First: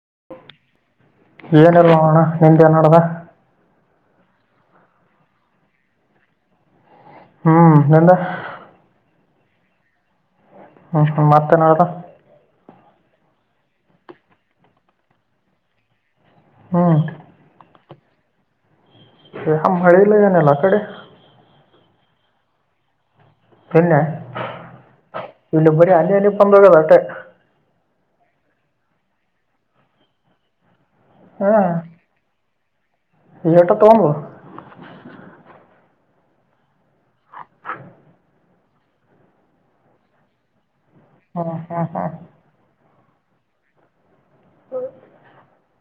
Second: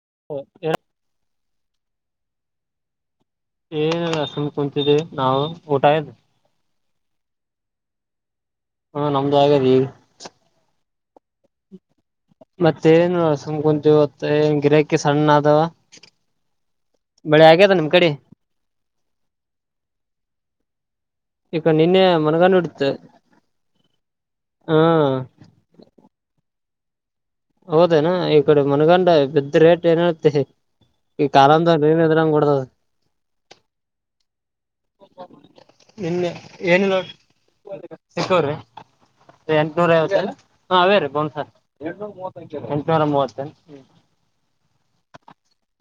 [unintelligible] ಏನಲ್ವಾ ಹೋಣ ನಿನ್ನ್ನಡದ [unintelligible] ಕುಂಚದೆ ನಾವ ಊಟಾಯ ಹ್ಮ್ [unintelligible] ಹ್ಮ ನಮ್ದು ಹಾಗಾದ ಈಗ ಹ್ಞೂ ಹ್ಞೂ ಮತ್ತೆ ನಡ್ದ ಮತ್ತೆ ಏನು ಸುಮ್ ಕುಂತವತ್ತ ಏ ಗಿರಕ್ಕೆ ಸಣ್ಣ ಆದವ ಹ್ಞೂ ಮಳೆ ಆಗ್ಯದ ನಿಮ್ ಕಡೆ ಮಳೆ ಇಲ್ಲ ಏನಲ್ಲ ಆ ಕಡೆ ಈಗ ನಿನ್ನೆ ಮನಗಂಡ ಇಡ್ತ ನ್ನೆ ಇಲ್ಲಬರಿ ಅಲ್ಲಿ ಇ ಪಂದ ಬಟ್ಟೆ ಹೌದೇನಾ ಈ ಕಡೆ ಮನಗಂಡ ಬಿದ್ದ ರೇಟ್ ಏನತ್ತೆ ಈ ಕಾಲಂದ ನೀನ್ ಎದ್ರಂಗ ಕೊಡದ್ [unintelligible] ತೋಬ ನಿನ್ನೆ ಏನಿಲ್ಲೋ ಸಿಕ್ಕವ್ರಿ ಎಂಟನೂರ ಐವತ್ತಲ್ಲ ಹಾ ಬೇರೆ ಬನ್ಸ ಹ್ಞೂ ಹ್ಞೂ ಹ್ಞೂ ಎಂನೂರ ಮೂವತ್ತ ಹ್ಮ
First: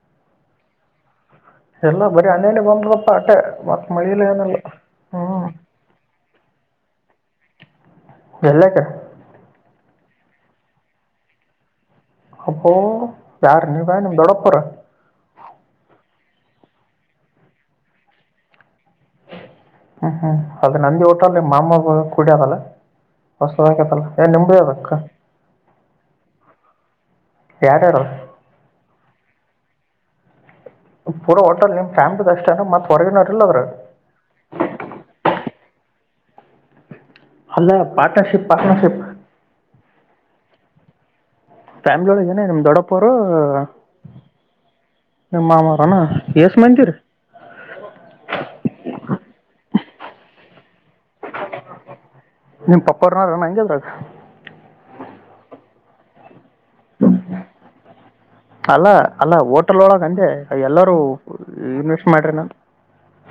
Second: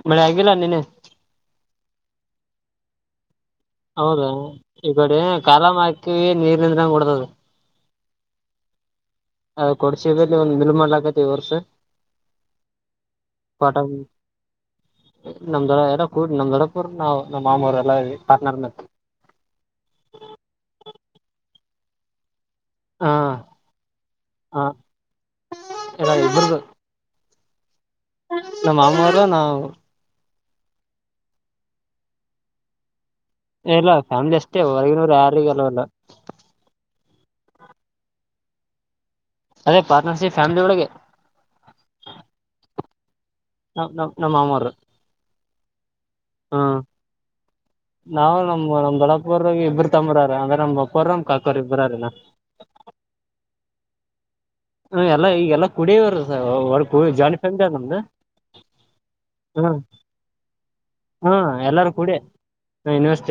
ಮಳೆ ಆಗಿಲ್ಲ ನೆನೆ [unintelligible] ಎಲ್ಲಬ್ ಅನೇ ಬೊಂಡಪ್ಪ ಆಟ್ಟೆ ಹೌದಾ ಈಗಡೆ ಕಾಲ ಮಾಕಿ ನೀರ್ನಂದ್ರ ಹೋಡ್ದದು ಎಲ್ಲಕ್ಕ ಕೊಡ್ಸ [unintelligible] ಮಾಡ್ಲ ಆಕೈತಿವರ್ಸ ಅಪ ಯಾರನ ಬ ನಿಮ್ ಡ್ಡಪೊವ್ರು ಕೂಡ್ ನಮ್ ದೊಡಪುರ್ ನಾವ್ ನಮ್ಮ್ ಮಾಮರು ಎಲ್ಲ ಪಾರ್ಟ್ನರ್ ಹ್ಮ್ ಹ್ಮ್ ಅದೆ ನಂದಿ ಊಟಲ್ ಮಾಮ ಕುಡ್ಯದಲ್ಲ ಹಾ ಹೊಸದಕತಲ್ಲ ನ್ ನಿಂಬುದ ಹ ಅದಕ್ಕ ಎಲ್ಲ ಇಬ್ರದು ನಮ್ಮ ಅಮ್ಮಾರ ನಾ ಪೂರಾಟಲ್ ನಿಮ್ ಫ್ಯಾಮಿಲಿ ಅಷ್ಟೇ ಮತ್ ಹೊರಗಿನ ಎಲ್ಲ ಫ್ಯಾಮಿಲಿ ಅಷ್ಟೇ ಹೊರಗಿನೂರು ಯಾರಗ ಅಲ್ಲಲ್ಲ ಅಲ್ಲ ಪಾಟಾ ಶಿಪ್ ಪಾಟ ಶಿಪ್ ಅದೇ ಪಾರ್ಟ್ನರ್ಶಿಪ್ ಫ್ಯಾಮಿಲಿ ಒಳಗೆ ಫ್ಯಾಮಿಲಿ ಒಳಗೆನೆ ನಮ್ ದೊಡಪ್ಪ ಅವರು ನ ನಮ್ ನಮ್ಮ ಮಾಮರು ನಿಮ್ಮ ಮಾಮರನ ಹ್ಮ ನಾವು ನಮ್ ನಮ್ ದೊಡಪಾವ್ರಿಗೆ ಇಬ್ಬರು ತಮ್ಮರ ಅದ್ರ ನಮ್ ಕೊರ್ರಮ್ ಕಾಕೋರ್ ಇಬ್ಬರಾರಿನ ನಿಮ್ [unintelligible] ಪಪ್ಪ ಅವ್ರನಾರ ಹೆಂಗಗೆದ್ರಗ ಹ ಎಲ್ಲಾ ಈಗಲ್ಲಾ ಕುಡಿಯವರು [unintelligible] ಒ ಜಿ ಫೆಂಮ್ದ ಅಲ್ಲ ಅಲ್ಲ ಹೋಟಲ್ ಒಳಗ ಅಂದೆ ಎಲ್ಲರೂ ಇನ್ವೆಸ್ಟ್ ಮಾಡ್ರಿ ನಾ ಅ ಇನ್ವೆಸ್ಟ್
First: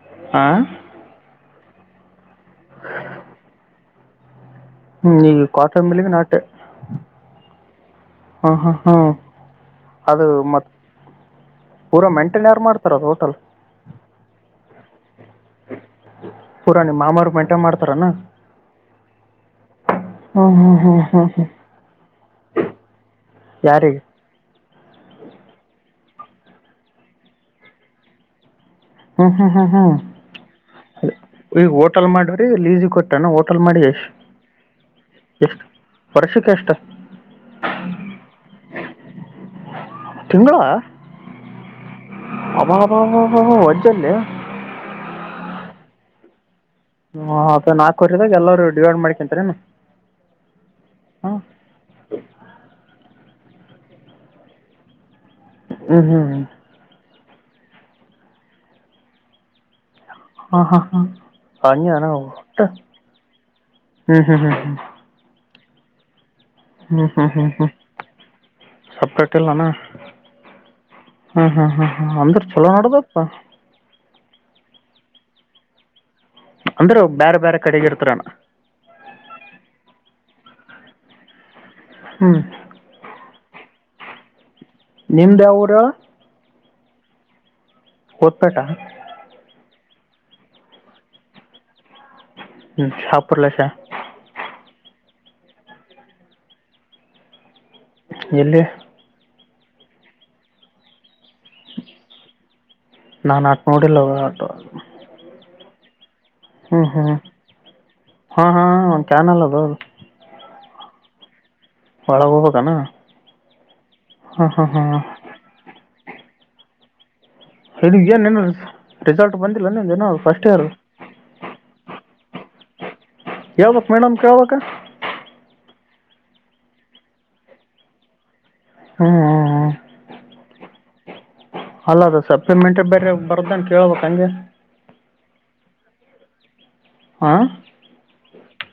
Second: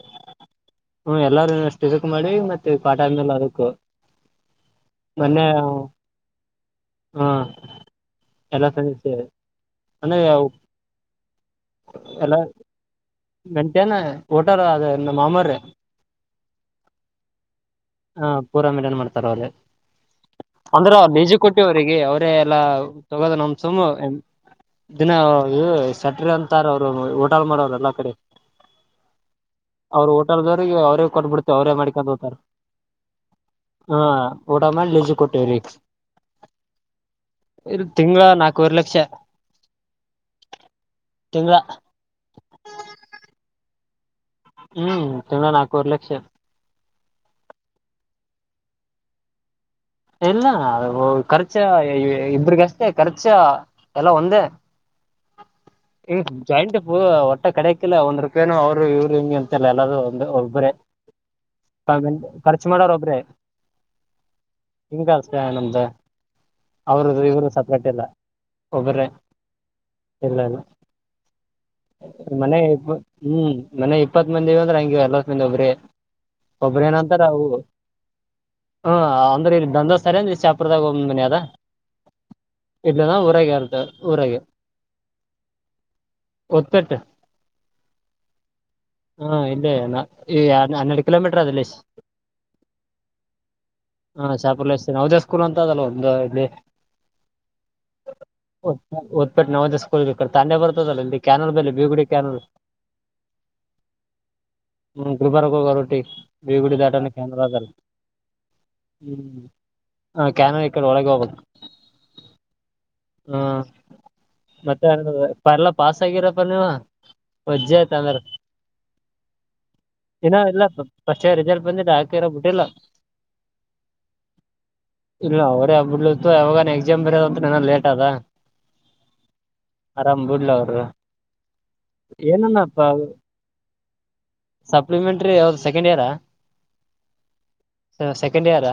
ಹ್ಮ [unintelligible] ಎಲ್ಲಾರೂಷ್ಟ ಇಜಕ್ ಮಾಡಿ ಮತ್ತೆ ಕಾಟ ಆದ್ಮೇಲೆ ಅದಕ್ ಹ್ಮ್ ಈಗ ಕಾಟನ್ ಮೇಲೆಗೆ ನಾಟೆ ಹ್ಮ್ ಹ್ಮ್ ಎಲ್ಲ ಹ್ಮ್ ಹ್ಮ್ ಅಂದ್ರೆ ಅದು ಮತ್ ಪೂರಾ ಮೆಂಟನ್ ಯಾರು ಮಾಡ್ತಾರದು ಮಂಟನ ಓಟಾರ ಅದ ನಮ್ ಮಾಮರು ಪುಾರಾ ನಿಮ್ ಮಾಮರು ಮೇಂಟೈನ್ ಮಾಡ್ [unintelligible] ಹ ಪೂರ ಮೇಲೆ ನ್ ಮಾಡ್ತಾರ ಅವ್ರರು ಹ್ಞೂ ಹ್ಞೂ ಹ್ಞೂ ಅಂದ್ರೆ ಅವ ಹ್ಞೂ ನಿಜ ಹ್ಞೂ ಕೊಟ್ಟಿ ಅವರಿಗೆ ಅವ್ರ ಎ ಎಲ್ಲಾ ತಗೋದ ನಂ ಸಮ್ ಯಾರಿಗೆ ದಿನ ಇ ಸೆಟ್ರಿ ಅಂತಾರ ಅವ್ರು ಹೊಟಾಲ್ ಮಾಡೋವ್ರ ಎಲ್ಲಾ ಕಡೆ ಹ್ಞೂ ಹ್ಞೂ ಹ್ಞೂ ಹ್ಞೂ ಅವ್ರ ಹೋಟಲ್ದವ್ರಿಗೆ ಅವ್ರೇ ಕೊಟ್ಬಿಡ್ತ ಈಗ ಅವರೇ ಹೋಟೆಲ್ ಮಾಡ್ಕೊಂಡು ಹೋಗತಾರ ಮಾಡಿರಿ ಲೀಸಿಗೆ ಕೊಟ್ಟೆನ ಹೋಟೆಲ್ ಮಾಡಿ ಹಾ ಎಷ್ಟು ಊಟ ಮಾಡ [unintelligible] ಲಜು ಕೊಟ್ಟ ಎಷ್ಟು ರರಿಕ್ಷ ವರ್ಷಕ್ಕೆ ಎಷ್ಟು ಇಲ್ ತಿಂಗ್ಲಾ ನಾಕುವರ್ ಲಕ್ಷ ತಿಂಗ್ಲ ತಿಂಗಳ ಅಬ ಅಬ ಅಬ ಅಬ ಹೋಡ್ದೇಲ್ಲೆ ಹ್ಮ್ ತಿಂಗ್ಲ ನಾಲ್ಕೂವರೆ ಲಕ್ಷ ಹ ನಾಕ್ ವರ್ಷದಾಗ ಎಲ್ಲರು ಡಿವೈಡ್ ಮಾಡ್ಕೊಂತೆರೆನು ಇಲ್ಲ ಖರ್ಚ ಇಬ್ರಗಷ್ಟೇ ಖರ್ಚ ಚ ಎಲ್ಲ ಒಂದೇ ಹ್ಞೂ ಹ್ಞೂ ಇನ್ ಹ್ಞೂ ಜಾಯಿಂಟ್ ಪು ಕರೆಕಿಲ್ಲ ಒಂದ್ ರೂಪಾಯಿನು ಅವರು ಇವರು ಹಿಂಗೆ ಅಂತ ಎಲ್ಲದು ಹಾಂ ಒಬ್ಬ್ರೆ ಹಾಂ ಹಾಂ ಖರ್ಚು [unintelligible] ಮಾಡೋರು ಒಬ್ರೆ ಹ್ಮ್ ಹ್ಮ್ ಹ್ಮ್ ಹ್ಮ [unintelligible] ನಮ್ದ ಅವರು ಹ್ಞೂ ಇವರು ಹ್ಞೂ ಸಪ್ರೇಟ್ ಇಲ್ಲ ಒಬರೇ ಸಪ್ರೇಟ್ ಇಲ್ಲ ಅಣ್ಣ ಇಲ್ಲ ಇಲ್ಲ ಹ್ಞೂ ಹ್ಞೂ ಹ್ಞೂ ಹ್ಞೂ ಅಂದ್ರೆ ಮನೆ ಚಲೋ ಇ ನೋಡ್ದಪ್ಪ ಹ್ಮ್ ಮನೆ ಇಪ್ಪತ್ ಮಂದಿಂದ್ರೆ ಹಂಗೆ ನಿ ಒಬ್ರ ಒಬ್ರೇ ಅಂದ್ರೆ ನಂತರ ಬೇರೆ ಅವು ಬೇರೆ ಕಡೆಗೆ ಇರ್ತಾರಣ್ಣ ಹ ಅಂದ್ರ ಇ ಒಂದ್ ಸರಿ ಇ ಚಾಪ್ರದಾಗ [unintelligible] ಒ್ ಮನಿ ಅದ ಹ್ಞೂ ಇದ್ದಾನ ಊರಾಗ ಅಂತ್ ಊರಗೆ ನಿಮ್ದ್ ಯಾವುರು [unintelligible] ಒಪೆಟ್ಟ ಹಾ ಇೇ ನಾ ಈ ಹನ್ ಹನ್ನೆರಡು ಕಿಲೋಮೀಟರ್ ಅದ ಸ್ ಹ್ಮ ಸಾಪಡಲ ಸ ದ ಸ್ಕೂಲ್ ಅಂತಲ್ಲ ಒಂದು ಇಲ್ಲಿ ಎಲ್ಲಿ [unintelligible] [unintelligible] ನವದ ಸ್ಕ ತಂದೆ ಬರ್ತದಲ್ಲ ಇಲ್ಲಿ ಕ್ಯಾನಲ್ ಬೆೇ ಬೀಗುಡಿ ಕ್ಯಾನಲ್ [unintelligible] ನ ನಟ ನೋಡಿ ಲ ಆಟ [unintelligible] ಹ ಗ ಟಿ ಹ್ಮ್ ಹ್ಮ್ ಹಾ ಹಾ [unintelligible] ಚನ್ಲ್ಲದೌದು ಕ್ಯನ ಈ [unintelligible] ಕಡೆ ಒಳಗೆ ಹೋಗಬೇಕು ಒಳಹೋಗುದೆನಾ [unintelligible] ಇದು ವಜ್ಜಾಯ್ತಮೇ್ರ ಏನೇನು ರಿಸಲ್ಟ್ ಬಂದಿಲ್ಲ ನಿಂದೇನು ಇನ್ನೋ ಫಸ್ಟ್ ಇಯರ್ ಇಲ್ಲ ಫಸ್ಟ್ ರಿಸಲ್ಟ್ ಬಂದಿದ್ದ [unintelligible] ರಬ ಬಿಟ್ಟೆಲ್ಲ ಕೇಳ್ಬೇಕು ಮೇಡಮ್ ಕೇಳ್ಬೇಕು ಇಲ್ಲ ಅವ್ರೆ ಬಿಡ್ಲತ್ತು ಯಾವಾಗ ಎಕ್ಸಾಮ್ ಬರೋದಂತ ಏನ ಲೇಟ್ ಅದ ಹ್ಞೂ ಆರಾಮ್ ಬಿಡ್ಲ ಅವ ಹ ಅಲ್ಲ ಅದು ಏನಪ್ಪ ಸಪ್ಲಿಮೆಂಟ್ ಬೇರೆ ಬರ್ದಾನ ಕೇಳ್ಬೇಕು ಹಂಗೆ ಸಪ್ಲಿಮೆಂಟ್ರಿ ಅವ ಸೆಕೆಂಡ್ ಇಯರಾ ಹಾಂ ಸೆಕೆಂಡ್ ಇಯರಾ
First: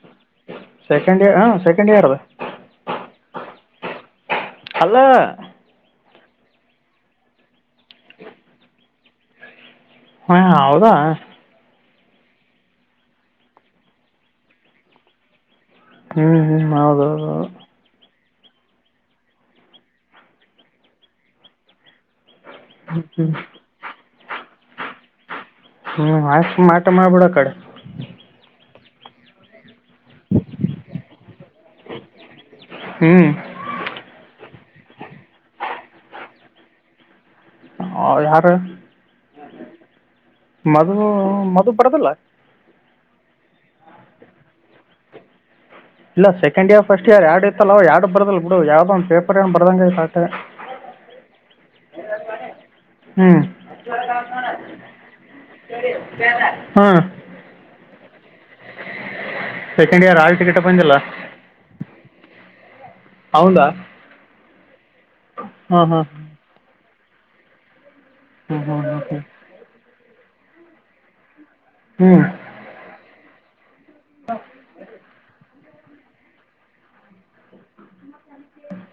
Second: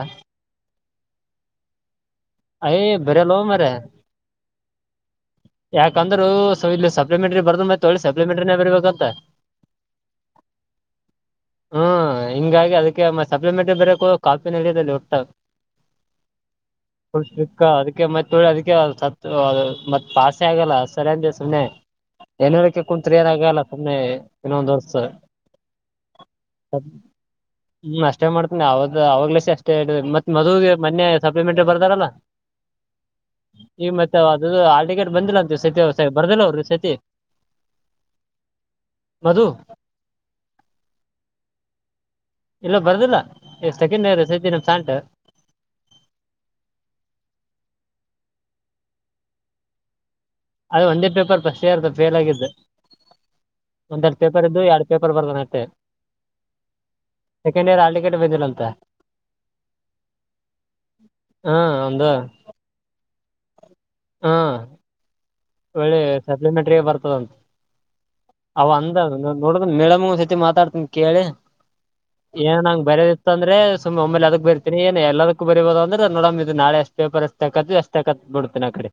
ಸೆಕೆಂಡ್ ಇಯರ್ ಹ ಸೆಕೆಂಡ್ ಇಯರ್ ಬರಲ್ಲ ಹ ಮ್ರ ಯಾಕಂದ್ರೂ ಸ ಇ [unintelligible] ಸಪ್ಲಿಮೆಟ್ರಿ ಬರ್ದ ಮತ್ತೆ ತಳಿ ಸಪ್ಲಿಮೆಂಟ್ರೇ ಬರ್ಬೇಕಂತ ಹ ಹ ಹೌದಾ ಹ್ಮ್ ಹಿಂಗಾಗಿ ಅದಕ್ಕೆ ಮ ಸಪ್ಲಿಮೆಂಟ್ರಿ ಬರು ಕಾಫಿನ ನಡಲ್ಲಿ ಹುಟ್ಟ ಹ್ಞೂ ಹ್ಞೂ ಹೌದು ಹೌದು ಹೌದು. ಹಷಕ್ಕ ಅದಕ್ಕೆ ಮ ಅದಕ್ಕೆ ಸ ಮತ್ ಪಾಸೆ ಆಗಲ್ಲ ಸರಿಯ ಅಂತ ಸುಮ್ಮನೆ ಏನಕ್ಕೆ ಹ್ಞೂ ಕುಂತ್ರಿಯದಾಗಲ್ಲ ಸುಮ್ಮ್ನೆ ಇನ್ನೊಂದ್ ವರ್ಸ ಹ್ಞೂ ಆಯ್ತು ಮಾಟ ಮಾಡಿಬಿಡ ಕಡೆ ಹ್ಮ ಅಷ್ಟೇ ಮಾಡ್ತೀನಿ ಅವದು ಅವಾಗ್ಲಸ ಅಷ್ಟ ಮ ಮತ್ತೆ ಮದುವಗೆ ಮೊನ್ನೆ ಸಪ್ಲಿಮೆಂಟ ಬರ್ತಾರಲ್ಲ ಹ್ಞೂ ಈಗ ಮತ್ತೆ ಅದು ಹಾಲ್ ಟಿಕೆಟ್ ಬಂದಿಲ್ಲ ಅಂತ ಸತಿ ಬರ್ದಿಲ್ಲ ಅವರು ಸತಿ ಹ ಯಾರ ಮಧು ಮದ್ು ಮದ್ ಬರದಿಲ್ಲ ಇಲ್ಲ ಬರ್ದಿಲ್ಲ ಎಷ್ಟ ಸೆಕೆಂಡಿಯರ್ ಸತ ಸಂಟ ಇಲ್ಲ ಸೆಕಂಡ್ ಇಯರ್ ಫಸ್ಟ್ ಇಯರ್ ಯರಡ್ ಇತ್ತ ಅ ಅವ ಯಡುಡ್ ಬರ್ದಲ್ ಬಿಡು ಯಾವ್ದ ಒಂದ ಪೇಪರ್ ಏ ಬದಂಗ ಅದ ಒಂದೇ ಪೇಪರ್ ಫಸ್ಟ್ ಇಯರ್ ಫೇಲ್ ಆಗಿದ್ದು ಹ್ಞೂ ಒಂದ್ೆರಡು ಪೇಪರ್ ಇದ್ದು ಎರಡು ಪೇಪರ್ ಬರ್ದಾನತ್ತೆ ಹಾಂ ಸೆಕೆಂಡ್ ಇಯರ್ ಹ ಂತ ಸೆಕೆಂಡ್ ಇಯರ್ ಆಲ್ ಟಿಕೆಟ್ ಬಂದಿಲ್ಲ ಹಾ ಒಂದು ಹೌದಾ ಹಾ ಹಾಂ ಒಳ್ಳೆ ಹಾಂ ಸಪ್ಲಿಮೆಂಟರಿ ಬರ್ತದಂತ ಹ್ಞೂ ಅವ ಹ್ಞೂ ಹ್ಞೂ ಅಂದ ನೋಡ ಮೇಡಮ ಸತಿ ಮಾತಾಡ್ತನ್ಿ ಕೇಳಿ ಹ್ಞೂ ಏನ್ ನಂಗ್ ಬರ್ಯದಿತ್ತು ಅಂದ್ರೆ ಸುಮ್ಮ್ ಒಮ್ಮೇಲೆ ಅದಕ್ ಬರ್ತೀನಿ ಏನ್ ಎಲ್ಲದ ಬರಿೀಬೋದು ಅಂದ್ರೆ ನೋಡಮ ಇದು ನಾಳೆಷ್ಟ ಪೇಪರ್ ಎಷ್ಟ ತಕ ಎಷ್ಟು ತಾಕತ್ ಬಿಡ್ತಿನ ಆ ಕಡೆ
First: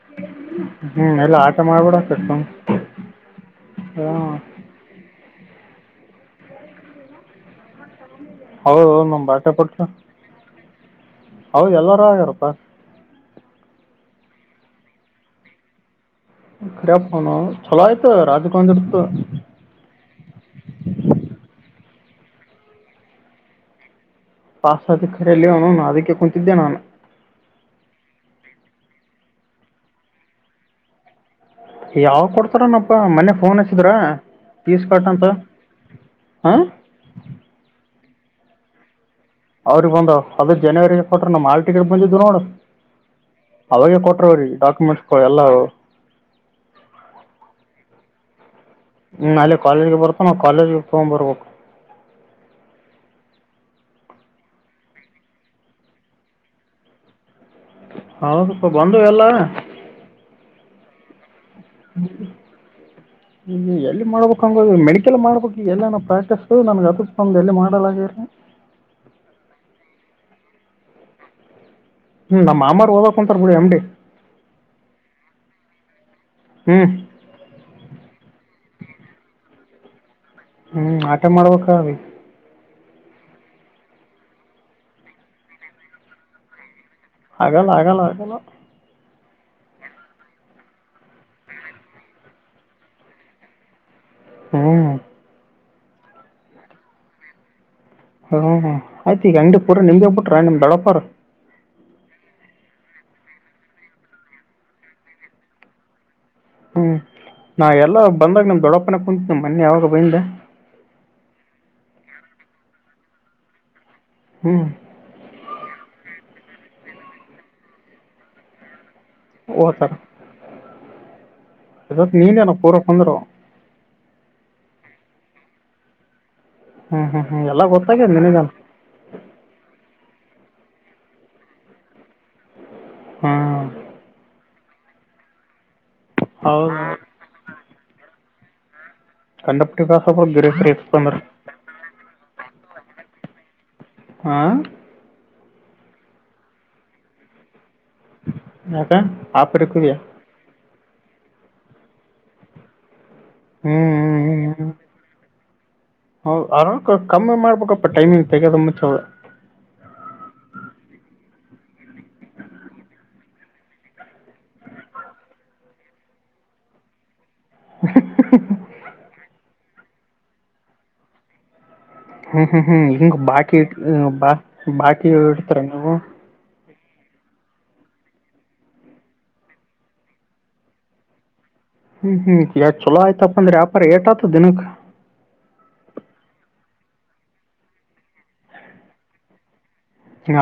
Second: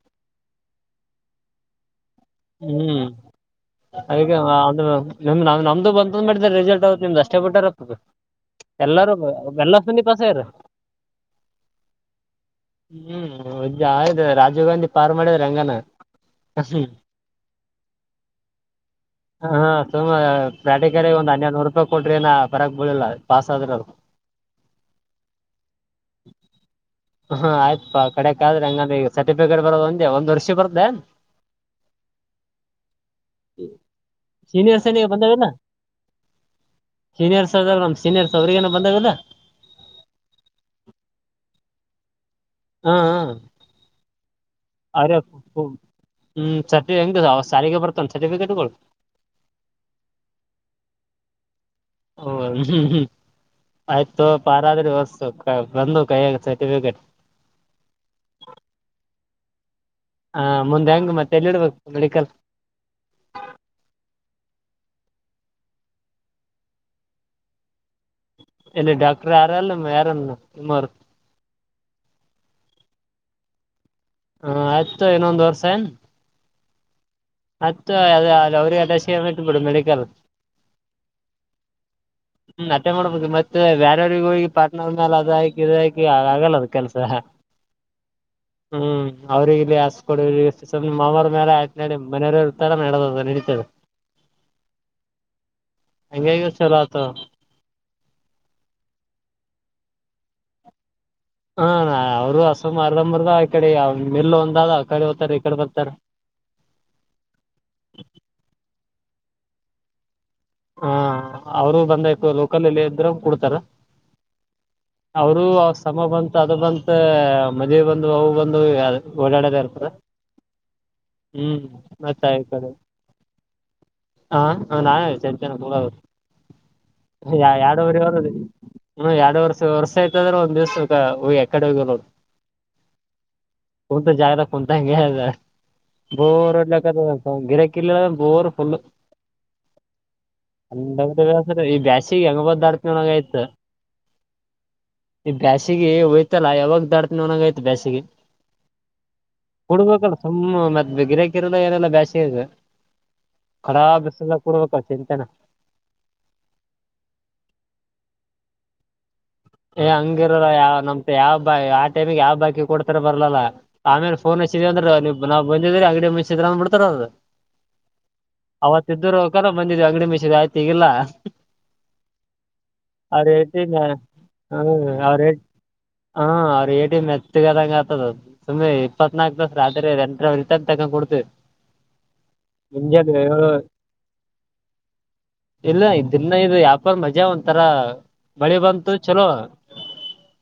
ಹ್ಞೂ ಹ್ಞೂ ಎಲ್ಲ ಆಟ ಮಾಡ್ಬಿಡಾಕೆ ಸುಮ್ ಹ್ಮ್ ಹಾಂ ಅಡಿಕ್ಕೇನ್ ಅದು ನಮ್ ನ್ಮ್ದು ಬಂದ್ ಮಾಡಿದೆ ರಿಸಲ್ಟ್ ಅವತ್ ನಿಮ್ ಅಷ್ಟೇ ಬಿಟ್ಟರತದೆ ಹೌದು ಎಲ್ಲಾರೂ ನಮ್ಮ ಭಾಷೆ ಪುಟ್ರು ಬೆಲ್ಲತನೀ ಪಸಾರ ಹೌದು ಎಲ್ಲರೂ ಆಗ್ಯಾರಪ್ಪ ಹ್ಮ್ ಜಾಯ ರಾಜೀವ್ ಗಾಂಧಿ ಪಾರ್ ಮಾಡಿದ್ರೆ ಅಂಗನ ರೋನು ಚಲೋ ಆಯ್ತ ರಾಜೀವ್ ಗಾಂಧಿ ಹಾ ಸು ಬ್ಯಾಟಿಕಾರಿ ಒಂದ ಹನ್ನರ್ನೂರು ರೂಪಾಯಿ ಕೊಟ್ರ ಏ ಪರಕ್ ಬ ಬಿಳಿಲ್ಲ ಪಾಸ್ ಆದ್ರ ಅವರು ಪಾಸತಿ ಕಖರೆಯಲ್ಲಿ ಅದಕ್ಕೆ ಕುಂತಿದ್ದೆ ನಾನು ಯ್ರೆ ಹಂಗಂದ್ರ ಈ ಸರ್ಟಿಫಿಕೇಟ್ ಬರದ ಒಂದ ಒಂದ್ ವರ್ಷ ಬರ್ದ ಯಾವ ಕೊಡ್ತಾರನಪ್ಪ ಮನೆ ಫೋನ್ ಹಚ್ಚಿದ್ರ ೀಸ್ ಕಟ್ ಅಂತ ಹಾಂ ಸೀನಿಯರ್ಸ್ ಹೌದರ್ ನಾಮ್ ಸೀನಿಯರ್ಸ್ ಅವ್ರಗ ಏನ ಬಂದಾಗದ ಅವ್ರ ಬಂದ್ ಅದೇ ಜನವರಿರಗೆ ಕೊಟ್ರ ನ ಮಾಲ್ ಟಿಕೆಟ್ ಬಂದಿದ್ದು ನೋಡು ಹಾ ಹಾ ಅವಾಗೇ ಕೊಟ್ಟರು ಅವ್ರಿಗೆ ಡಾಕ್ಯುಮೆಂಟ್ಸ್ಗಳು ಎಲ್ಲವು [unintelligible] ಹ ಅಲ್ಲಿೆ ಕಾಲೇಜ್ಗೆ ಬರ್ತು ನಾವು ಕಾಲೇಜಿಗೆ ತಗೊಂಡ್ ಬರ್ಬೇಕು ಹ ಹ್ಮ್ ಹ್ಮ್ ಆಯ್ತು ಪಾರಾದ್ರಿ ವರ್ಸ್ತು ಬಂದು ಕೈಯ ಸರ್ಟಿಫಿಕೇಟ್ ಹೌ ಸ್ಪ ಬಂದು ಎಲ್ಲ ಹಾ ಮುಂದೆ ಹೆಂಗ್ ಮತ್ತೆ ಎಲ್ಲಿ ಇಡ್ಬೇಕು ಹ್ಮ ಮೆಡಿಕಲ್ ನೀ ಎಲ್ಲಿ ಮಾಡಬೇಕ ಹ ಮೆಡಿಕಲ್ ಮಾಡಬೇಕು ಎಲ್ಲ ಪ್ರಾಕ್ಿಸ ನನ್ ಅದು ಎಲ್ಲಿ ಮಾಡಲೆ ಇಮಾರ [unintelligible] ಹ್ಮ್ ನಮ್ಮ ಮಾಮ್ಮ ಓದಕ್ ಕುಂತಾರ ಬಿಡಿ ಅಂಬಡಿ ಹ ಆಯ್ತು ಇನ್ನೊಂದ್ ವರ್ಷ ಹ್ಮ್ ಮತ್ತೆ ಅದ ಅ ಅವ್ರಿಗೆ ಎಲ್ಲ ಶೇ ಇಟ್ ಬಿಡು ಮೆಡಿಕಲ್ ಹ್ಮ್ ಆಟೇ ಮಾಡ್ಬೇಕೀ ಅವ್ರಿ ಹ್ಮ ಮ ಅತ್ತೆ ಮಾಡ್ಬೇಕು ಮತ್ತೆ ಬೇರವ್ರಗ ಹೋಗಿ ಪಾರಟ್ನರ್ ಮಾಲ ಅದ ಆಕಿ ಇದ್ ಆಕಿ ಆಗಲ್ಲ ಅದ ಕೆಲ್ಸ ಹಾಗಗಲ್ಲ ಆಗಲ್ಲ ಆಗಲ್ಲ [unintelligible] ಮನೆಯವರ ತರ ಮಾಡೋದು ನಡೀತದ ಹ್ಮ್ ಹಂಗೆಯಾಗೆ ಚಲತ ಹ್ಮ ಆಯ್ತು ಈಗ ಅಂಗಡಿ ಪೂರ ನಿಮ್ಗೆ ಬಿಟ್ರ ನಿಮ್ ದಡಪರ್ ಹಾ ಅವರು ಹಸ ಮರ್ದ ಮರ್ದ ಈಕಡೆ ಮಲ್ ಒಂದ ಅದ ಆ ಕಡೆ ಹೋಗತಾರ ಈ ಕಡೆ ಬರ್ತಾರ ಹ್ಮ್ ನಾ ಎಲ್ಲ ಬಂದಾಗ ನಮ್ ದೊಡ್ಡಪ್ಪನ ಕುಂತ್ ಮೊ ಯಾವಾಗ ಬೈಂದೆ ಹಾ ಅವರು ಬಂದಾಯತು ಲೋಕಲ್ ಎಲ್ಲಿ ಇದ್ರ ಕುಡ್ತಾರ ಹ್ಮ್ ಅವರು ಆ ಸಮ ಬಂತ ಅದು ಬಂತ ಮದಿವಿ ಬಂದ್ ಅವು ಬಂದ ಅ ಓಡಾಡದ ಓ ಇರ್ತದ ಸರ್ [unintelligible] [unintelligible] ಎರಡು ಹ್ಞೂ ಹ್ಞೂ ಹ್ಞೂ ಎಲ್ಲ ವರಿ ಗೊತ್ತಾಗ್ಯದ ನಿನಗೇನು ಹ ಎರಡ ವರ್ಷ ವರ್ಷ ಆಯ್ತು ಹ್ಞೂ [unintelligible] ಕುಂತಂಗೆ ಅದ ಬೋರ್ ಹೌದು ಇಡ್ಲಕ್ಕ ಗಿರಕಿಲ್ ಬೋರ್ ಫುಲ್ ಕಂಡಪಟ್ಟಿಬಾ [unintelligible] ಈ ಬ್ಯಾಸಿಗೆ ಹಾಂ ಹೊಯ್ತಲ್ಲ ಯಾವಾಗ ದಾಡ್ತನ ಒನಗೈತಿ ಬೇಸಿಗೆ ಯಾಕ ಆಪರಿಕುದಿಯಾ ಕೋಡ್ಬೇಕಲ್ಲ ಫುಲ್ ಮತ್ ಒಂದು ಗಿರೆಕಿರೆಲ್ಲ ಏನಿಲ್ಲ ಬ್ಯಾಸಿಗ್ಯಾಗ ಖಡಾ ಹ್ಮ್ ಬಿಸಿಲ್ಲ ಕೊಡ್ಬೇಕ ಚೆಂತೆನ ಹೌದ ಆರಾಮ ಕಮ್ಮಿ ಮಾಡ್ಬೇಕಪ್ಪ ಟೈಮಿಂಗ್ ತೆಗದ ಮುಚ್ಚದು ಏ ಹಂಗಿರಲ್ಲ ಯಾವ ನಮ್ತ್ ಯಾವ ಆ ಟೈಮಿಗೆ ಯಾವ್ ಬಾಕಿ ಕೊಡ್ತಾರ ಬರ್ಲಲ್ಲಾ ಆಮೇಲೆ ಫೋನ್ ಮ ಅಂದ್ರ ನಾವ್ ಬಂದಿದ್ರೆ ಅಂಗಡಿ ಮತ್ರ್ ಬಿಡ್ತಾರ ಅವರು ಅವತ್ತಿದರು ಕರ ಬಂದಿದ್ವಿ ಅಂಗಡಿ ಮೆಸಿದ ಆಯ್ತಿ ಈಗಿಲ್ಲ ಹ್ಮ್ ಹ್ಮ್ ಹ್ಮ್ ಹಿಂಗ ಅವ್ರ ಬಾಕಿ ಏಟಿನ್ ಇ ಹ್ಮ್ ಬಾಕಿ ಅವ್ರ ಏ ಇಡ್ತರ ನೀವು ಹಾ ಅವ್ರ ಟ ಎತ್ ತಗದಂಗ ಆತದ ಸುಮ್ಮಿ ಇಪ್ಪತ್ನಾಕಕ್ ತಾಸ್ ರತ್ರಿ ಎಂಟರತ ತಗೊಂಡ್ ಕೊಡ್ತಿವಿ ಹ್ಮ್ ಹ್ಮ್ ಯ ಚಲೋ ಆಯ್ತಪ್ಪ ಅಂದ್ರೆ ಯ್ಯಾಪಾರ ಏಟ್ ಆತ ದಿನಕ್ ಇಲ್ಲ ಇದನ್ನ ಇದು ಯಾಪಂದ ಮಜಾ ಒಂತರ ಮಳಿ ಬಂತು ಚಲೋ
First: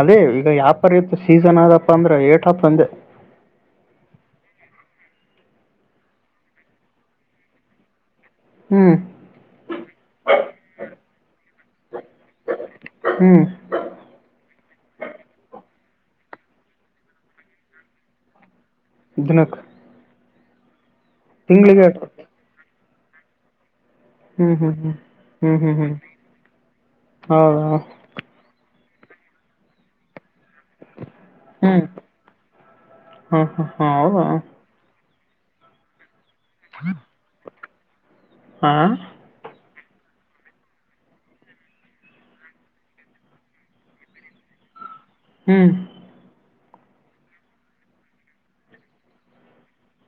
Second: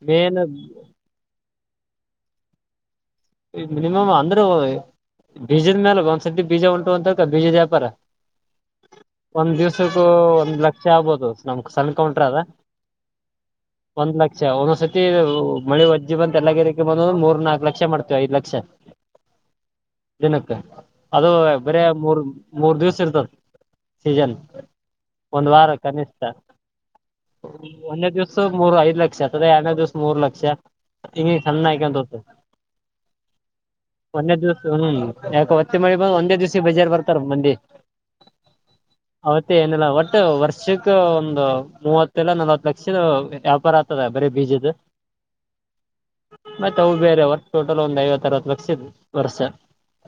ಅದೇ ಮೇನ್ ಈಗ ಯಪಾರ ಇತಿ ಸೀಸನ್ ಆದದಪ್ಪ ಅಂದ್ರೆ ಏಟ್ಪ್ಂದೆ ಈ ಮಿನಿಮಮ್ ಅಂದ್ರೂ ಬೀಜದ ಮೇಾಲಾಗ ಒಂದ್ಸರ್ತಿ ಬೀಜ ಉಂಟು ಅಂತಕ ಬೀಜದ ವ್ಯಾಪಾರ ಹ್ಮ್ ಒಂದ್ ದಿವ್ಸಕ್ಕೂ ಒಂದ್ ಲಕ್ಷ ಆಗ್ಬೋದು ನಮ್ಕ್ ಸಣ ಕೌಂಟ್ರ ಅದ ಹ್ಮ್ ಒಂದ್ ಲಕ್ಷ ಒಂದೊಂದ್ಸತಿ ಮಳೆ ಜಿ ಬಂತ ಎಲ್ಲಗೇರಿರಿಗೆ ಬಂದ್ ಮೂರ್ ನಾಕಕ್ ಲಕ್ಷ ಮಾಡವಿ ಐದ ಲಕ್ಷ ಅಧನಕ್ ದಿನಕ್ಕ ಅದು ಬರ ಮೂರ್ ಮೂರ್ ದಿವ್ಸ ಇರ್ತದ ಸೀಜನ್ ಹ್ಮ್ ಹ್ಮ್ ಹ್ಮ್ ಒಂದ್ ಹ್ಮ್ ವಾರ ಹ್ಮ್ ಹ್ಮ್ ಕನಿಷ್ಠ ಹೌದಾ ಒಂದೇ ದಿವ್ಸ ಮೂರು ಐದು ಲಕ್ಷ ಅದ ಎರನೇ ದಿವ್ಸ ಮೂರ್ ಲಕ್ಷ ಹಿ ಸಣ್ಣ ಆಯಕಂತ ಹತ ಹ್ಮ ಹಾ ಹೌದ ಹ್ಮ ಯಾಕ ಹೊತ್ತೆ ಮಿ ಬಂದ ಒಂದೇ ದಿವ್ಸ ಬಜಾರ್ ಬರ್ತಾರ ಮಂದಿ ಹಾ ಅವತ್ತೇ ಏನೆಲ್ಲ ಹೊ ಮತ್ತೆ ವರ್ಷಕ್ಕ ಒಂದು ಮೂವತ್ತಲ್ಲ ನಲ್ವತ್ತು ಲಕ್ಷದ ವ್ಯಾಪಾರ ಆಗ್ತದೆ ಬರೀ ಬೀಜ್ದ ಹ್ಮ್ ಮತ್ತೆ ಅವು ಬೇರೆ ಅವರ್ ಟೋಟಲ್ ಒಂದ್ ಐವತ್ತ ಅರವತ್ತು ಲಕ್ಷ ಇ ವರ್ಷ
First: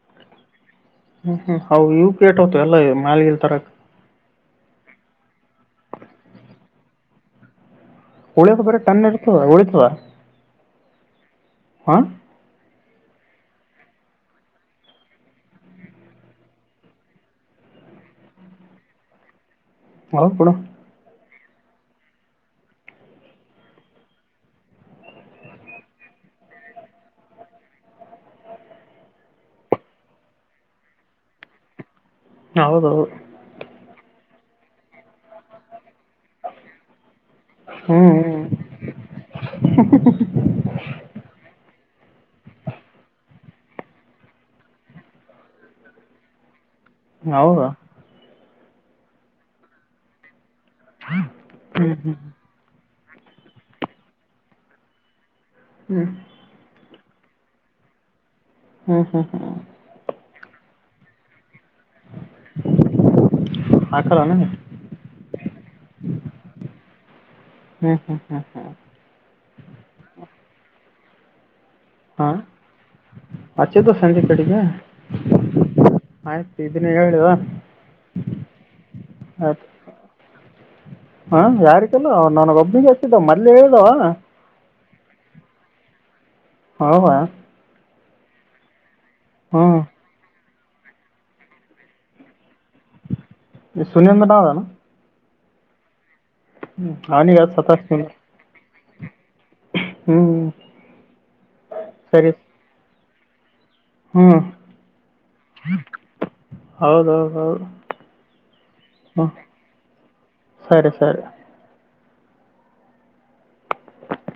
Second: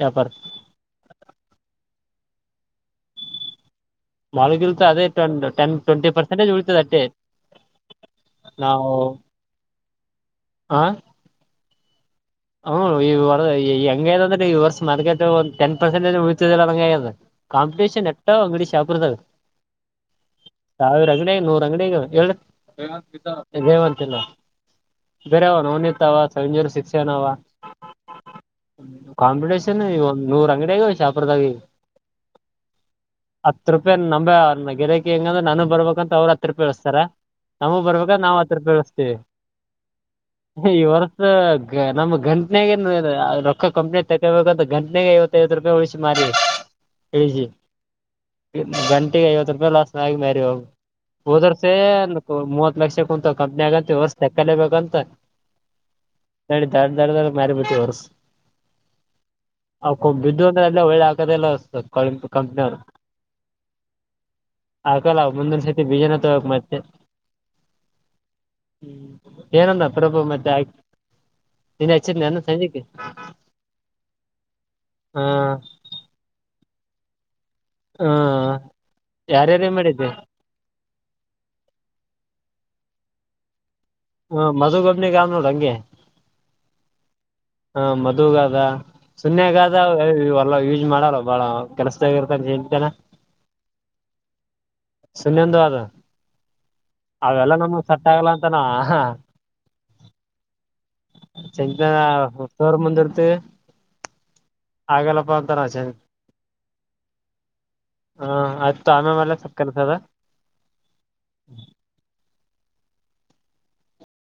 ವ್ಯಾಪಾರ ಹ್ಮ್ ಹ್ಮ್ ಹವು ಇವು ಕೇಟ್ ಹತ ಎಲ್ಲ ಮಾಲಿಗಲ್ ತರಕ್ ಮೊಗಲ್ತ ಅದೇ ಟೆನ್ ಟ್ವೆಂಟಿ ಪರ್ಸೆಂಟೇಜ್ ಉಳ್ತದ ಅಟ್ಟೆ ಉಳಿತ ಬರ ಟಣ್ಣ ಇರ್ತವ ಉಳಿತುವ ಆ ಹಾ ಹ್ಮ ಈ ಈ ಹಂಗದಂದ್ರೆ ಈ ವರ್ಷ ಮಾರ್ಕೆಟ್ ಒಂದು ಟೆನ್ ಪರ್ಸೆಂಟಜ್ ಉಳತದಿಲ್ಲಂಗದ ಕಾಂಪಿಟನ್ ಎ ಅಂಗಡಿ ಶಾಪ ಹೌದು ಬಿಡು ಸಾವಿರ ಅಂಗಡಿಗ ಜಯವಂತಲ್ಲ ಬೇರ ಅವ ನಿನ್ ತಾವ ಸಂಜರು ಶಿಕ್ಷೆನವ ಕಾಂಪಿಟೇಷನ್ ಒಂದ್ ನೂರ್ ಅಂಗಡಿಯಗ ಶಾಪ್ರದಾಗ ಹೌದೌದು ಹತ್ತು ರೂಪಾಯಿ ನಂಬನ್ನಗೆರೆ ಹೆಂಗಂದ್ರೆ ನಾನು ಬರ್ಬೇಕಂತ ಅವ್ರರು ಹತ್ರ ರೂಪಾಯಿ ಎಳಸ್ತಾರ ನಮಗಗ್ ಬರ್ಬೇಕಂದ ನಾವು ಹ್ಮ್ ಹತ್ರೂಪಿ ಎಳಿಸಸ್ತೀವಿ ಹ್ಮ್ ಈ ವರ್ಷ ನಮ್ ಗಂಟನೆಗ ರೊಕ್ಕ ಕಂಪ್ನಿ ತಗೋಬೇಕಂತ ಗಂಟನೆ ಐವತ್ತೈವತ್ತು ರೂಪಾಯಿ ಉಳಿಸಿ ಮಾರಿ ಇಳಿಸಿ ಹೌದಾ ಗಂಟೆಗೆ ಐವತ್ತು ರೂಪಾಯಿ ಲಾಸ್ ಆಗಿ ಮರಿ ಹೋಗ ಹೋದರ್ಸೆ ಹ್ಮ್ ಅ ಹ್ಮ್ ಮೂವತ್ ಲಕ್ಷ ಕುಂತ ಕಂಪ್ನಿ ಆಗಂತ ವ್ಯಸ್ ತಕ್ಕಲೇಬೇಕಂತ ಹ್ಮ್ ನ ದಡ್ ದಡ ದ ಮಾರಿ ಬಿಟ್ಟು ಹೊರ್ಸಕ ಹ್ಮ್ ಹ್ಮ್ ಹ್ಮ್ ಬಿದ್ದು ಅಂದ್ರ ಇ ವೇ ಆಗ್ಕದಲ್ಲ ಕಂಗ ಕಂಪನ ಹಾಕಲ್ಲನ ಆಕಲ್ಲ ಮುಂದೊಂದ್ ಸತಿ ಬಿಜನ ತಗಕ್ ಮತ್ತೆ ಹ್ಮ್ ಹ್ಮ್ ಹ್ಮ್ ಹ್ಮ್ ಏನಂದ ಪ್ರಭ ಮತ್ತೆ ಆ ಹಾ ಅಚೆದು ಸಂಜೆ ಕಡಿಗೆ ಹ ಆಯ್ ಇದನ್ನ ಹೇಳುವ ಹಾ ಯಾರ್ಯಾರ ಮಾಡಿದ್ವಿ ಹಾ ಯಾರಿಕಲ್ಲ ಅವ ನನಗ ಒಬ್ಬಿಗೆ ಅಷ್ಟಿದ್ದ ಮಲ್ಲೆ ಹ್ಮ ಮಧುಗಬನಿ ಗಾಮ್ ನೋಡಂಗೆ ಆರಾಮ ಮದುವಗಾದ ಸುನ್ಯಗಾದ ಹ್ಮ್ ಎಲ್ಲ ಯೂಸ್ ಮಾಡಲ್ಲ ಬಾಳ ಕೆಲ್ಸದಾಗಿರ್ತಾನಏನ್ ಸನ ಬಟಾವದಾನ ಸುಮ್ಮಂದು ಅದು ಅವನಿಗೆ ಅವೆಲ್ಲ ನಮಗ್ ಸಟ್ ಸತಾಯಿಸ್ತೀನಿ ಆಗಲ್ಲ ಅಂತನ ಹ್ಮ್ ಚೆಂಗ ಸರಿ ತೋರ್ ಮುಂದಿ ಇರ್ತ ಹ್ಮ್ ಆಗಲ್ಲಪ್ಪ ಅತರಚ ಹೌದೌದೌದು ಹಾ ಆತ ಆಮೆ ಹಾಂ ಮಲೆ ಸಕ್ಕಸದ ಸರಿ ಸರಿ